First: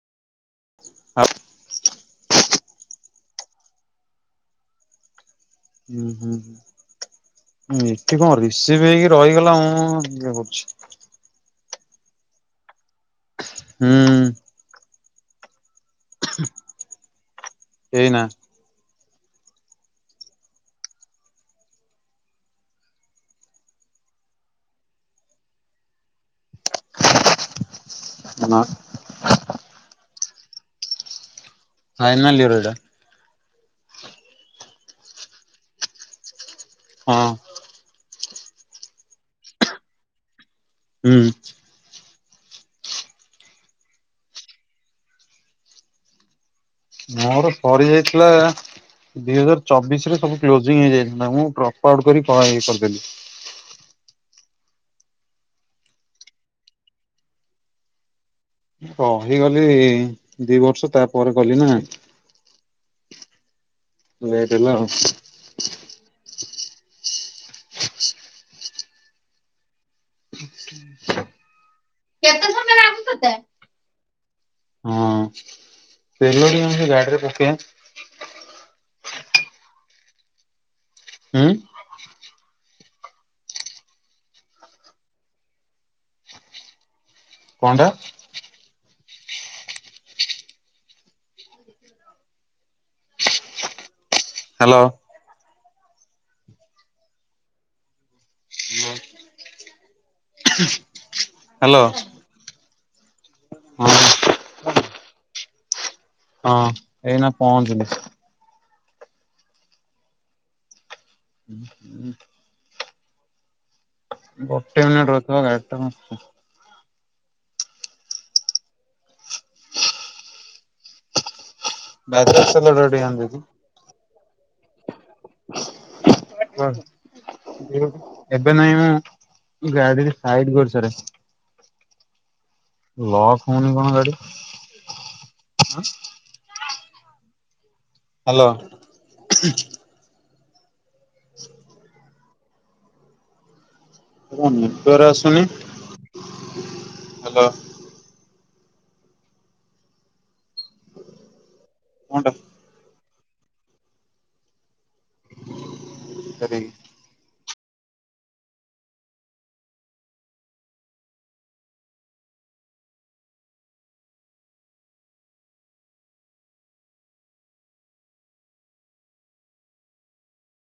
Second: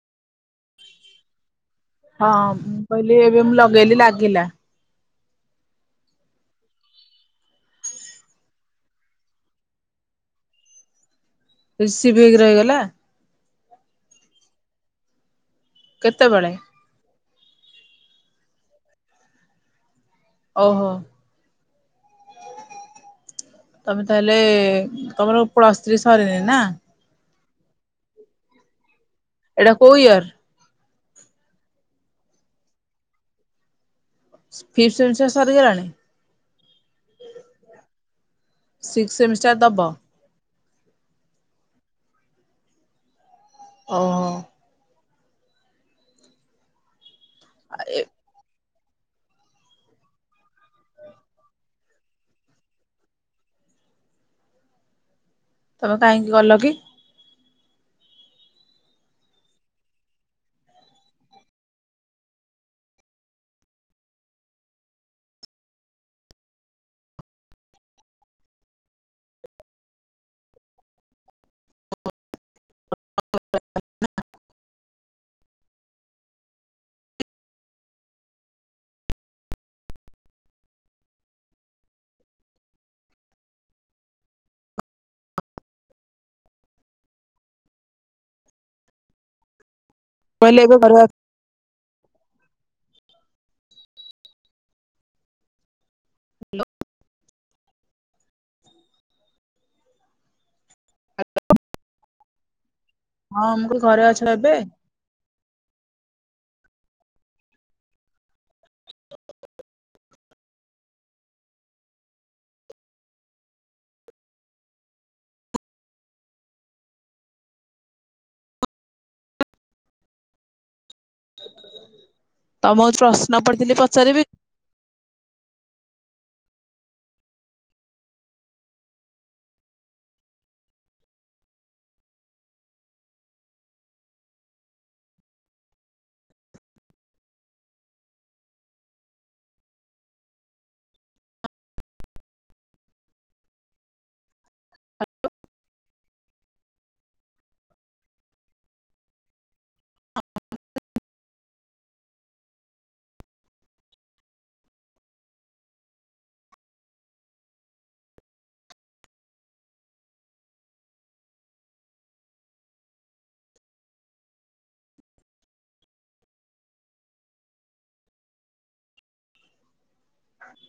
ହଁ ମୁ କହିଲି ଏବେ ମୁଁ ଲଗେଇଲି ଲାଗିଲା। ହୁଁ ହୁଁ। ଏଠି କଣ ରିସିଭ ହେଇକି ରହିଗଲା, ମୁଁ ଇଏ କରୁଛି। ରିସିଭ୍ ହେଇକି ରହିଗଲା? ହୁଁ। କେତେବେଳେ? ଏଇନା? ଓହୋ। ତମେ ତାହଲେ ତମର ପ୍ଲସ ଥ୍ରି ସରିନି ନା? ନା ନା ଏଟା କୋଉ ଇଅର୍? ଫାଇନାଲ ଇଅର ଏଇଟା। ଫିପ୍ଥ ସେମିଷ୍ଟର ସରିଗଲାଣି? ହଁ। ସିକ୍ସ ସେମିଷ୍ଟାର ଦବ? ହୁଁ। ଓ। ମୋର ସରି ଏ ଯାଇଥିଲା ଦୁଇ ହଜାର ଚବିଶ ରେ ସବୁ କ୍ଲୋଯିଂ ହେଇଯାଇଥିଲା, ମୁଁ ଡ୍ରପ ଆଉଟ କରି ଇଏ କରିଦେଲି। ହ ତମେ କାହିଁକି ଗଲ କି? ରହିଗଲି ଦି ବର୍ଷ ତାପରେ ଗଲି ନା। ଲେଟ ହେଲା ଆଉ। କଣ କଥା? ହଁ ତେଲ ଟିକେ ଆମ ଗାଡିରେ ପକେଇବା। ହୁଁ? କଣ୍ ଟା? [unintelligible] ବରବାଦ ହ୍ୟାଲୋ। ହାଲୋ। ହ୍ୟାଲୋ। ହଁ ମୁଁ କିଇଲି ଘରେ ଅଛ ଏବେ। ହଁ ଏଇନା ପହଞ୍ଚୁନି। ହୁଁ ହୁ। ଗୋଟେ ମିନିଟ୍ ରହୁଥିବ ଗାଡି ଟାକୁ [unintelligible] ତମକୁ ଟିକେ ପ୍ରଶ୍ନ ଆଣିଦେବୁ। ପଡିଥିଲି ପଚାରିବି କୁହନ୍ତୁ। ଏବେ ନାଇଁ ମୁଁ ଗାଡିରେ ସାଇଡ୍ କରିସାରେ। ଲକ୍ ହଉନି କଣ ଗାଡି। ହ୍ୟାଲୋ। [inaudible] ଏରା ନେଟୱାର୍କ ଆସୁନି। ହାଲୋ। କଂଟା। ସେତିକି।